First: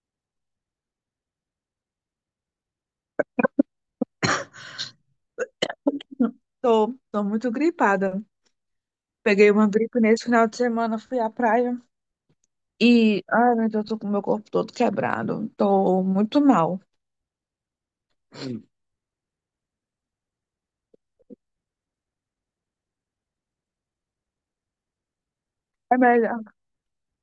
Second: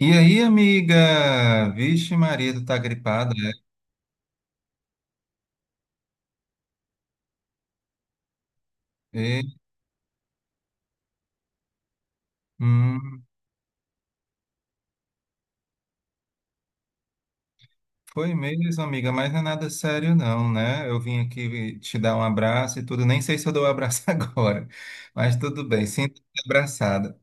E aí, amiga? Vixe, Maria, tu tá gripada, é? Tô muito gripada. E, Peguei uma gripe nesse final de semana, fui à praia e, hum, ai meu Deus, tô com o meu corpo todo quebrado. Tô muito mal. Foi mesmo, amiga, mas não é nada sério, não, né? Eu vim aqui te dar um abraço e tudo. Nem sei se eu dou um abraço agora, mas tudo bem, É sinto melhor, me abraçada.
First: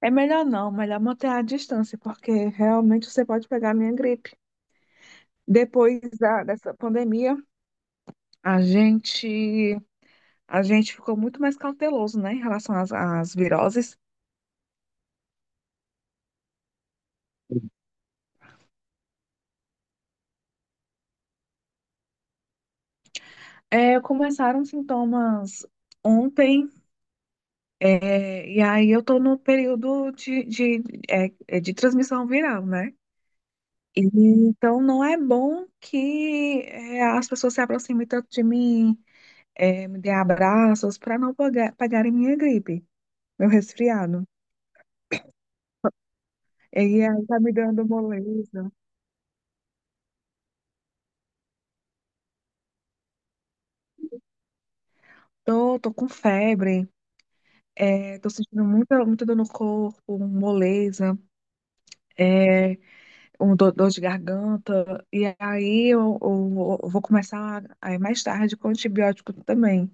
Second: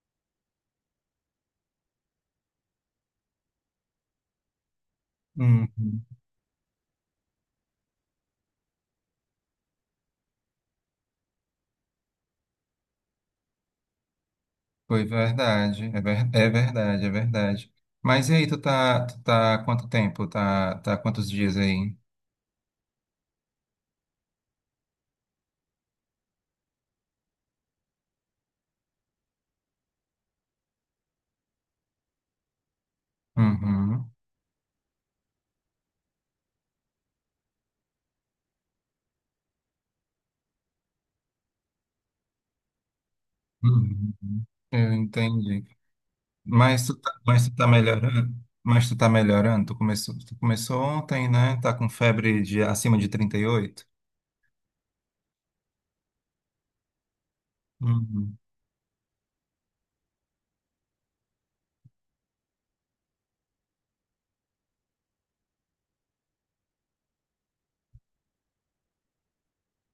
é melhor não, melhor manter a distância, porque realmente você pode pegar a minha gripe. Hum, Dessa pandemia, a gente, a gente ficou muito mais cauteloso, né, em relação às viroses. Foi verdade, é verdade, é verdade. Mas e aí, tu tá há quanto tempo? Tá há quantos dias aí? É, começaram sintomas ontem. É, e aí eu estou no período de, é, é de transmissão viral, né? E Uhum. então não é bom que as pessoas se aproximem tanto de mim, me dê abraços para não pagarem minha gripe, meu Uhum. resfriado. Uhum. Eu entendi. E Mas tu tá, aí tá mas me tu tá dando melhorando? moleza. Mas tu tá melhorando? Tu começou ontem, né? Tá com febre de acima de 38? Tô com febre, é, tô Uhum. sentindo muita dor no corpo, moleza. É, um do- dor de garganta, e aí eu vou começar aí mais tarde com antibiótico também.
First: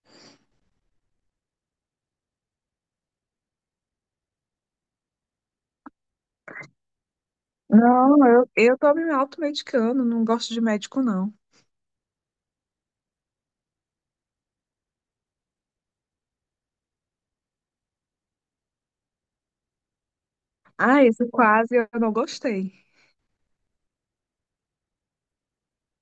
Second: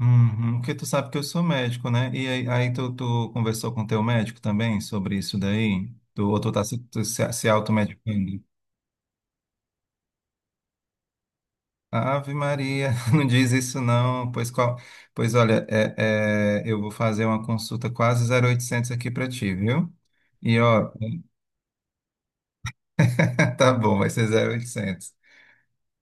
Uhum. Porque tu sabe que eu sou médico, né? E aí, tu conversou com teu médico também sobre isso daí? Tu, ou tu tá se, tu se, se Não, automedicando? Eu tô me automedicando, não gosto de médico, não. Ave Maria, não diz isso não. Pois olha, eu vou fazer uma consulta quase 0800 aqui pra ti, viu? E ó, Ah, esse quase eu não gostei. tá bom, vai ser 0800.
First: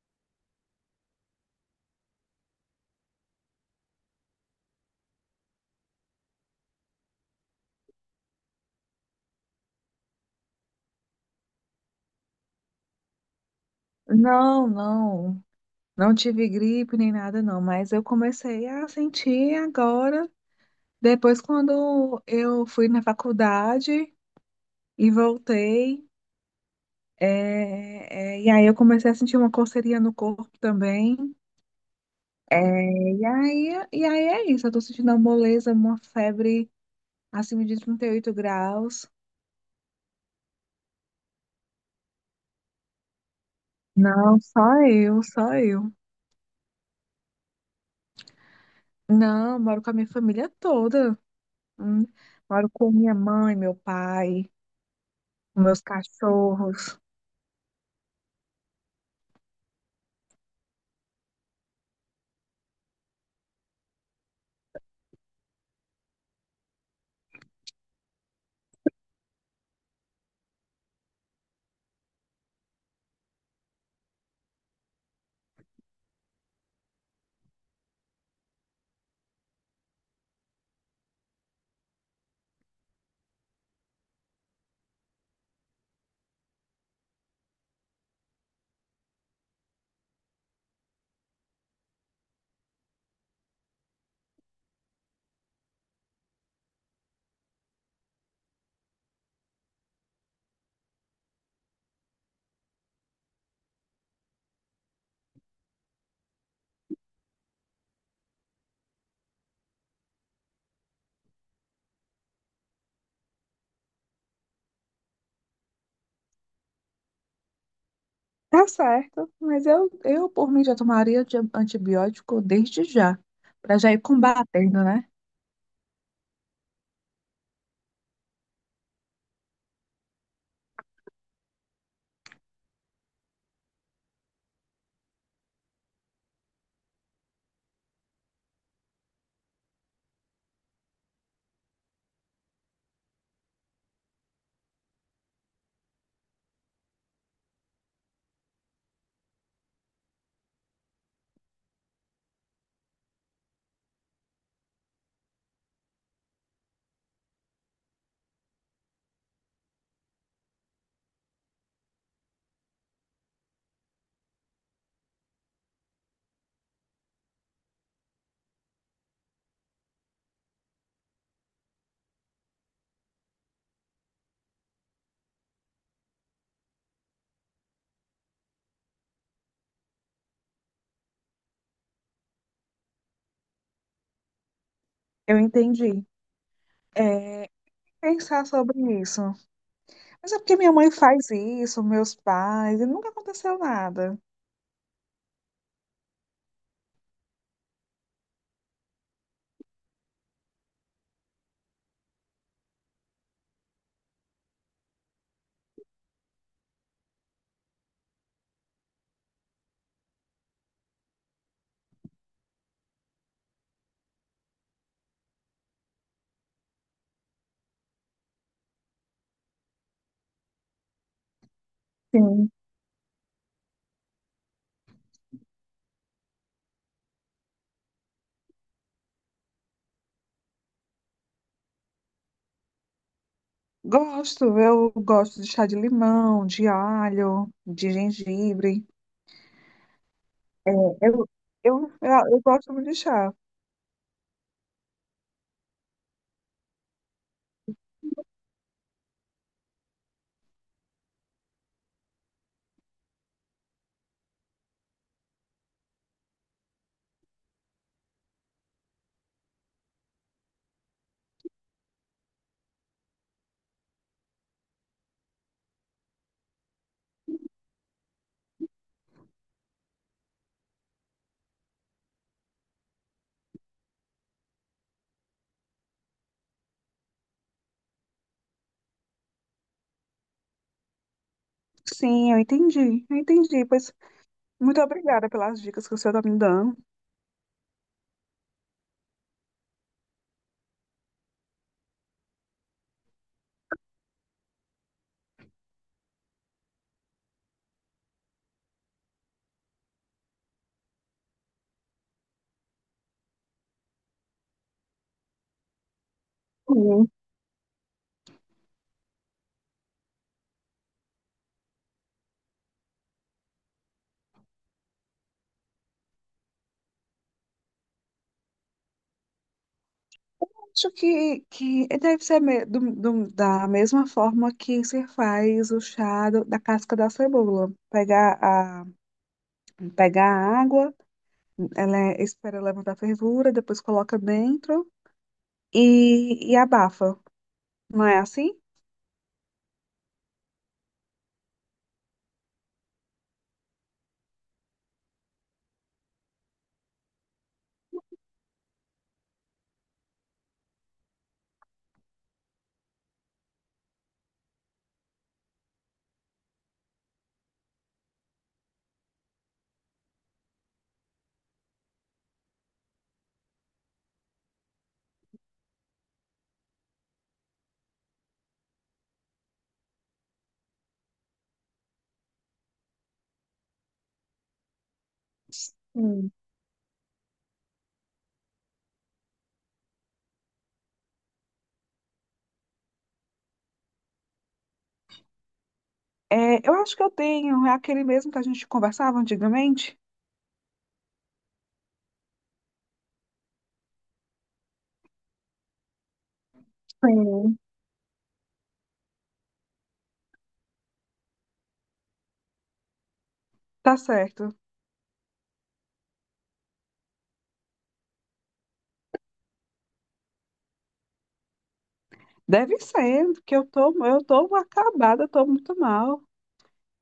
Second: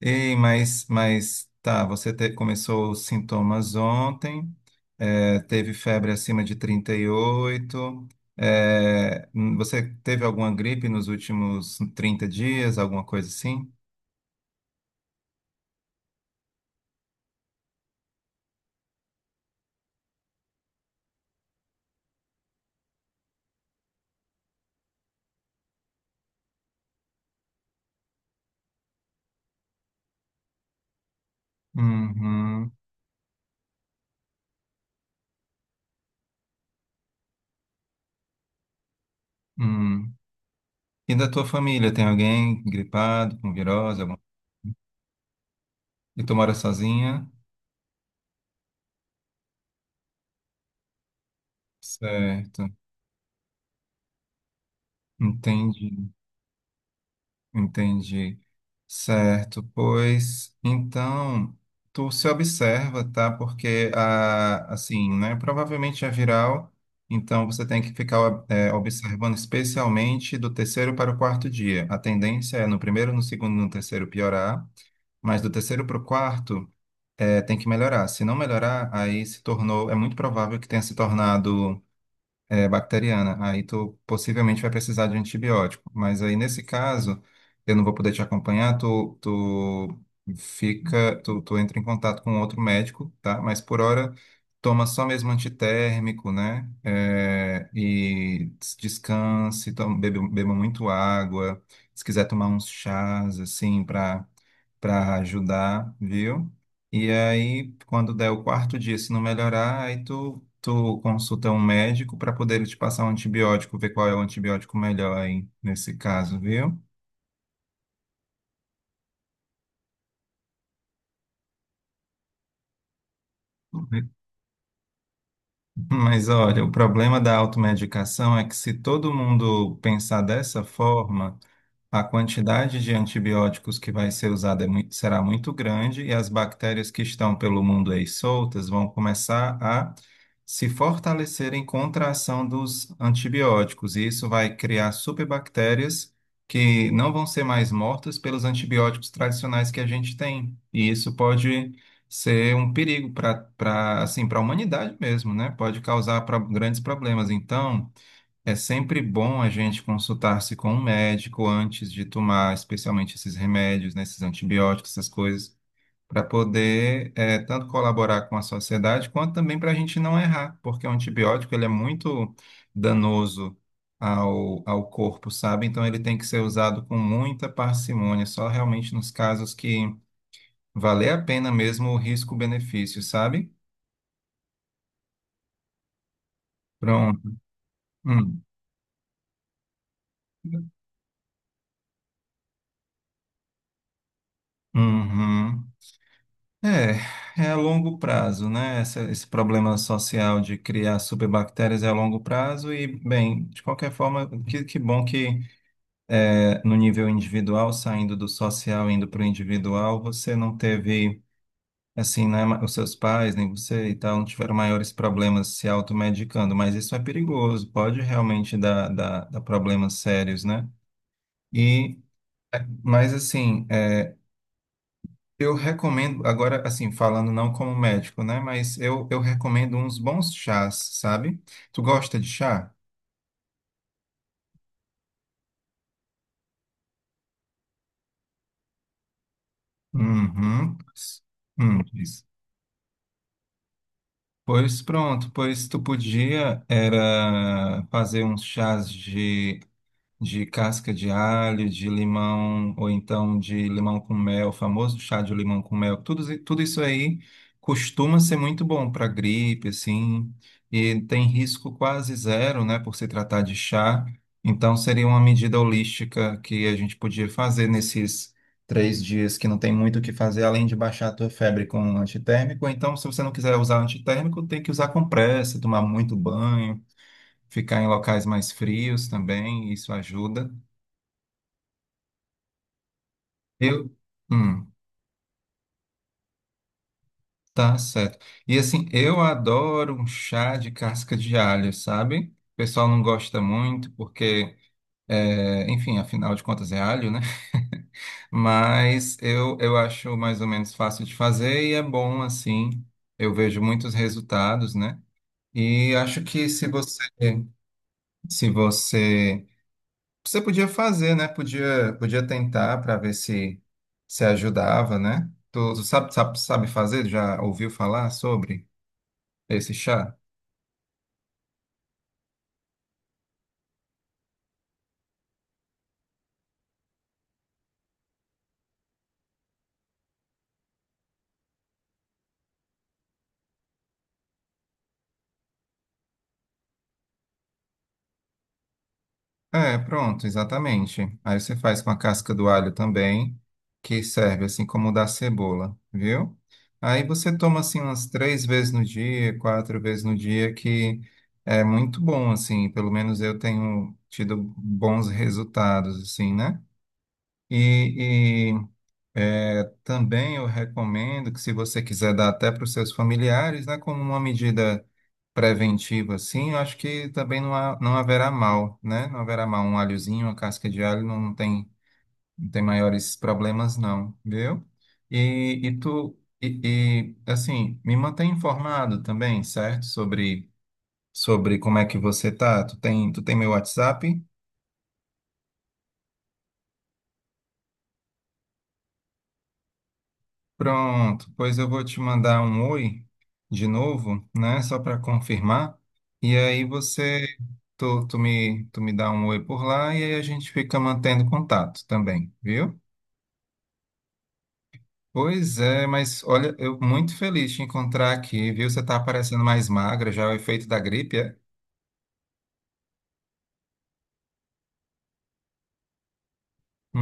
Ei, mas tá, começou os sintomas ontem, teve febre acima de 38, você teve alguma gripe nos últimos 30 dias, alguma coisa assim? Não, não, não tive gripe nem nada, não, mas eu comecei a sentir agora, depois quando eu fui na faculdade e voltei, e aí eu comecei a sentir uma coceirinha no corpo também. Uhum, É, e aí é isso, eu tô sentindo uma moleza, uma febre acima de 38 graus. hum. E da tua família, tem alguém gripado, com virose, alguma. Não, só eu, só eu. E tu mora sozinha? Não, moro com a minha família toda. Hum. Certo, Moro com minha mãe, meu pai, meus entendi. cachorros. Entendi. Certo, pois então tu se observa, tá? Porque assim, né? Provavelmente é viral, então você tem que ficar observando especialmente do terceiro para o quarto dia. A tendência é no primeiro, no segundo, no terceiro piorar, mas do terceiro para o quarto tem que melhorar. Se não melhorar, aí se tornou, é muito provável que tenha se tornado bacteriana. Aí tu possivelmente vai precisar de antibiótico. Mas aí nesse caso, eu não vou poder te acompanhar, tu fica, tu entra em contato com outro médico, tá? Mas por hora toma só mesmo antitérmico, né? E descanse, toma, beba muito água. Se quiser tomar uns chás, assim, para ajudar, viu? E aí, quando der o quarto dia, se não melhorar, aí tu consulta um médico para poder ele te passar um antibiótico, ver qual é o antibiótico melhor aí nesse caso, viu? Tá certo, mas eu por mim já tomaria antibiótico desde já, pra já ir combatendo, né? Mas olha, o problema da automedicação é que se todo mundo pensar dessa forma, a quantidade de antibióticos que vai ser usada será muito grande e as bactérias que estão pelo mundo aí soltas vão começar a se fortalecerem contra a ação dos antibióticos. E isso vai criar superbactérias que não vão ser mais mortas pelos antibióticos tradicionais que a gente tem. E isso pode ser um perigo para para a humanidade mesmo, né? Pode causar grandes problemas. Então, é sempre bom a gente consultar-se com um médico antes de tomar, especialmente esses remédios, né, esses antibióticos, essas coisas, para poder tanto colaborar com a sociedade quanto também para a gente não errar, porque o antibiótico ele é muito danoso ao corpo, sabe? Então ele tem que ser usado com muita parcimônia, só realmente nos casos que valer a pena mesmo o risco-benefício, sabe? Eu entendi. Pronto. É, Hum. pensar sobre isso. Mas é porque minha mãe faz isso, meus pais, e nunca aconteceu nada. Uhum. É a longo prazo, né? Esse problema social de criar superbactérias é a longo prazo e, bem, de qualquer forma, que bom que no nível individual, saindo do social, indo para o individual, você não teve, assim, né, os seus pais, nem você e tal, não tiveram maiores problemas se automedicando, mas isso é perigoso, pode realmente dar problemas sérios, né? E, Sim, mas assim. Eu recomendo, agora, assim, falando não como médico, né? Mas eu recomendo uns bons chás, sabe? Tu gosta de chá? gosto. Eu gosto de chá de limão, de alho, de gengibre. Uhum. Eu, Isso. eu gosto muito de chá. Pois pronto, pois tu podia era fazer uns chás de casca de alho, de limão, ou então de limão com mel, o famoso chá de limão com mel. Tudo isso aí costuma ser muito bom para gripe, assim, e tem risco quase zero, né, por se tratar de chá. Então, seria uma medida holística que a gente podia fazer nesses 3 dias que não tem muito o que fazer, além de baixar a tua febre com um antitérmico. Ou então, se você não quiser usar antitérmico, tem que usar compressa, tomar muito banho, ficar em locais mais frios também, isso ajuda. Sim, eu entendi, eu entendi. Eu, Pois hum, muito obrigada pelas dicas que o senhor está me dando. tá certo. E assim, eu adoro um chá de casca de alho, sabe? O pessoal não gosta muito porque, enfim, afinal de contas é alho, né? Mas eu acho mais ou menos fácil de fazer e é bom assim. Eu vejo muitos resultados, né? E acho que se você, Sim. se você Você podia fazer, né? Podia tentar para ver se ajudava, né? Tu sabe fazer? Já ouviu falar sobre esse chá? Acho que deve ser da mesma forma que se faz o chá da casca da cebola. Pegar a água, espera levantar a fervura, depois coloca dentro e abafa. Não é assim? É, pronto, exatamente. Aí você faz com a casca do alho também, que serve assim como o da cebola, viu? Aí você toma assim umas 3 vezes no dia, 4 vezes no dia, que é muito bom, assim. Pelo menos eu tenho tido bons resultados, assim, né? E, Também eu recomendo que, se você quiser dar até para os seus familiares, né, como uma medida preventiva, assim, eu acho que também não, não haverá mal, né? Não haverá mal. Um alhozinho, uma casca de alho não tem maiores problemas, não, viu? E, e tu, Sim. e, e, assim, me mantém informado também, certo? Sobre como é que você tá. Tu tem meu WhatsApp? É, eu acho que eu tenho, é aquele mesmo que a gente conversava antigamente. Pronto, pois eu vou te mandar um oi de novo, né? Só para confirmar. E aí você, Sim. tu, tu me dá um oi por lá e aí a gente fica mantendo contato também, viu? Tá certo. Pois é, mas olha, eu muito feliz de te encontrar aqui, viu? Você tá parecendo mais magra, já é o efeito da gripe, é? Deve ser, que eu tô acabada, eu tô muito mal.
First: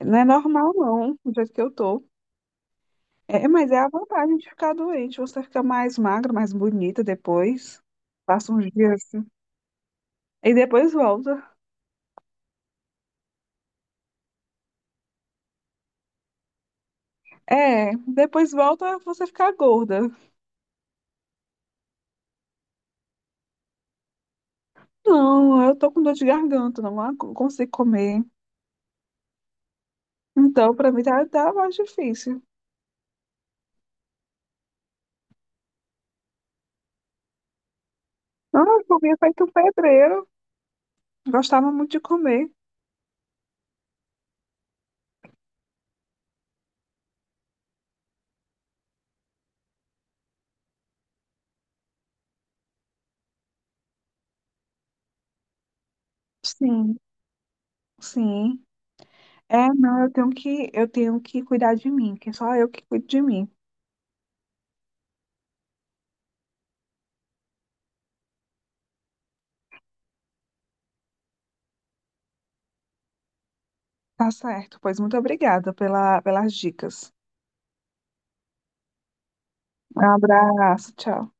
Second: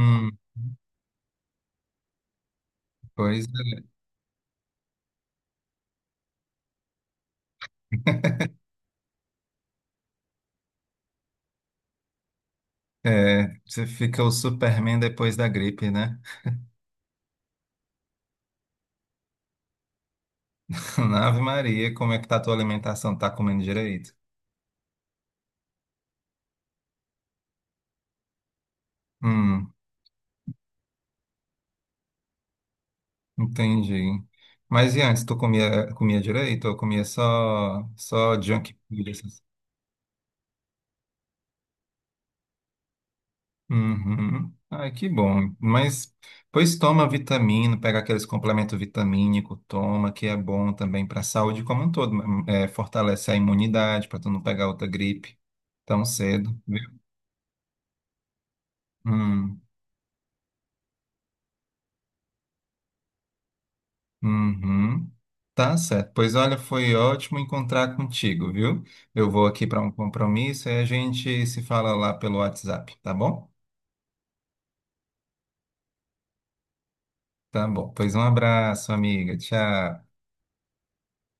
Não é normal, não, do jeito que eu tô. pois É, mas é é. a vantagem de ficar doente. Você fica mais magra, mais bonita depois. Passa uns dias assim. E depois volta. É, você fica o Superman depois da gripe, né? É, depois volta você ficar gorda. Ave Maria, como é que tá a tua alimentação? Tá comendo direito? Não, eu tô com dor de garganta, não consigo comer. Hum. Então, pra mim tá mais difícil. Entendi. Mas e antes, tu comia direito ou comia só Não, junk eu food? comia feito pedreiro. Gostava muito de comer. Uhum. Ai, que bom. Mas, pois toma vitamina, pega aqueles complementos vitamínico, toma, que é bom também para a saúde como um todo. Fortalece a imunidade para tu não pegar outra gripe tão cedo, Sim, viu? sim. Hum, É, não, eu tenho eu tenho que cuidar de mim, que é só eu que cuido de mim. uhum. Tá certo. Pois olha, foi ótimo encontrar contigo, viu? Eu vou aqui para um compromisso e a gente se fala lá pelo WhatsApp, tá bom? Tá certo, pois muito obrigada pelas dicas. Tá bom. Pois um abraço, amiga. Um Tchau. abraço, tchau.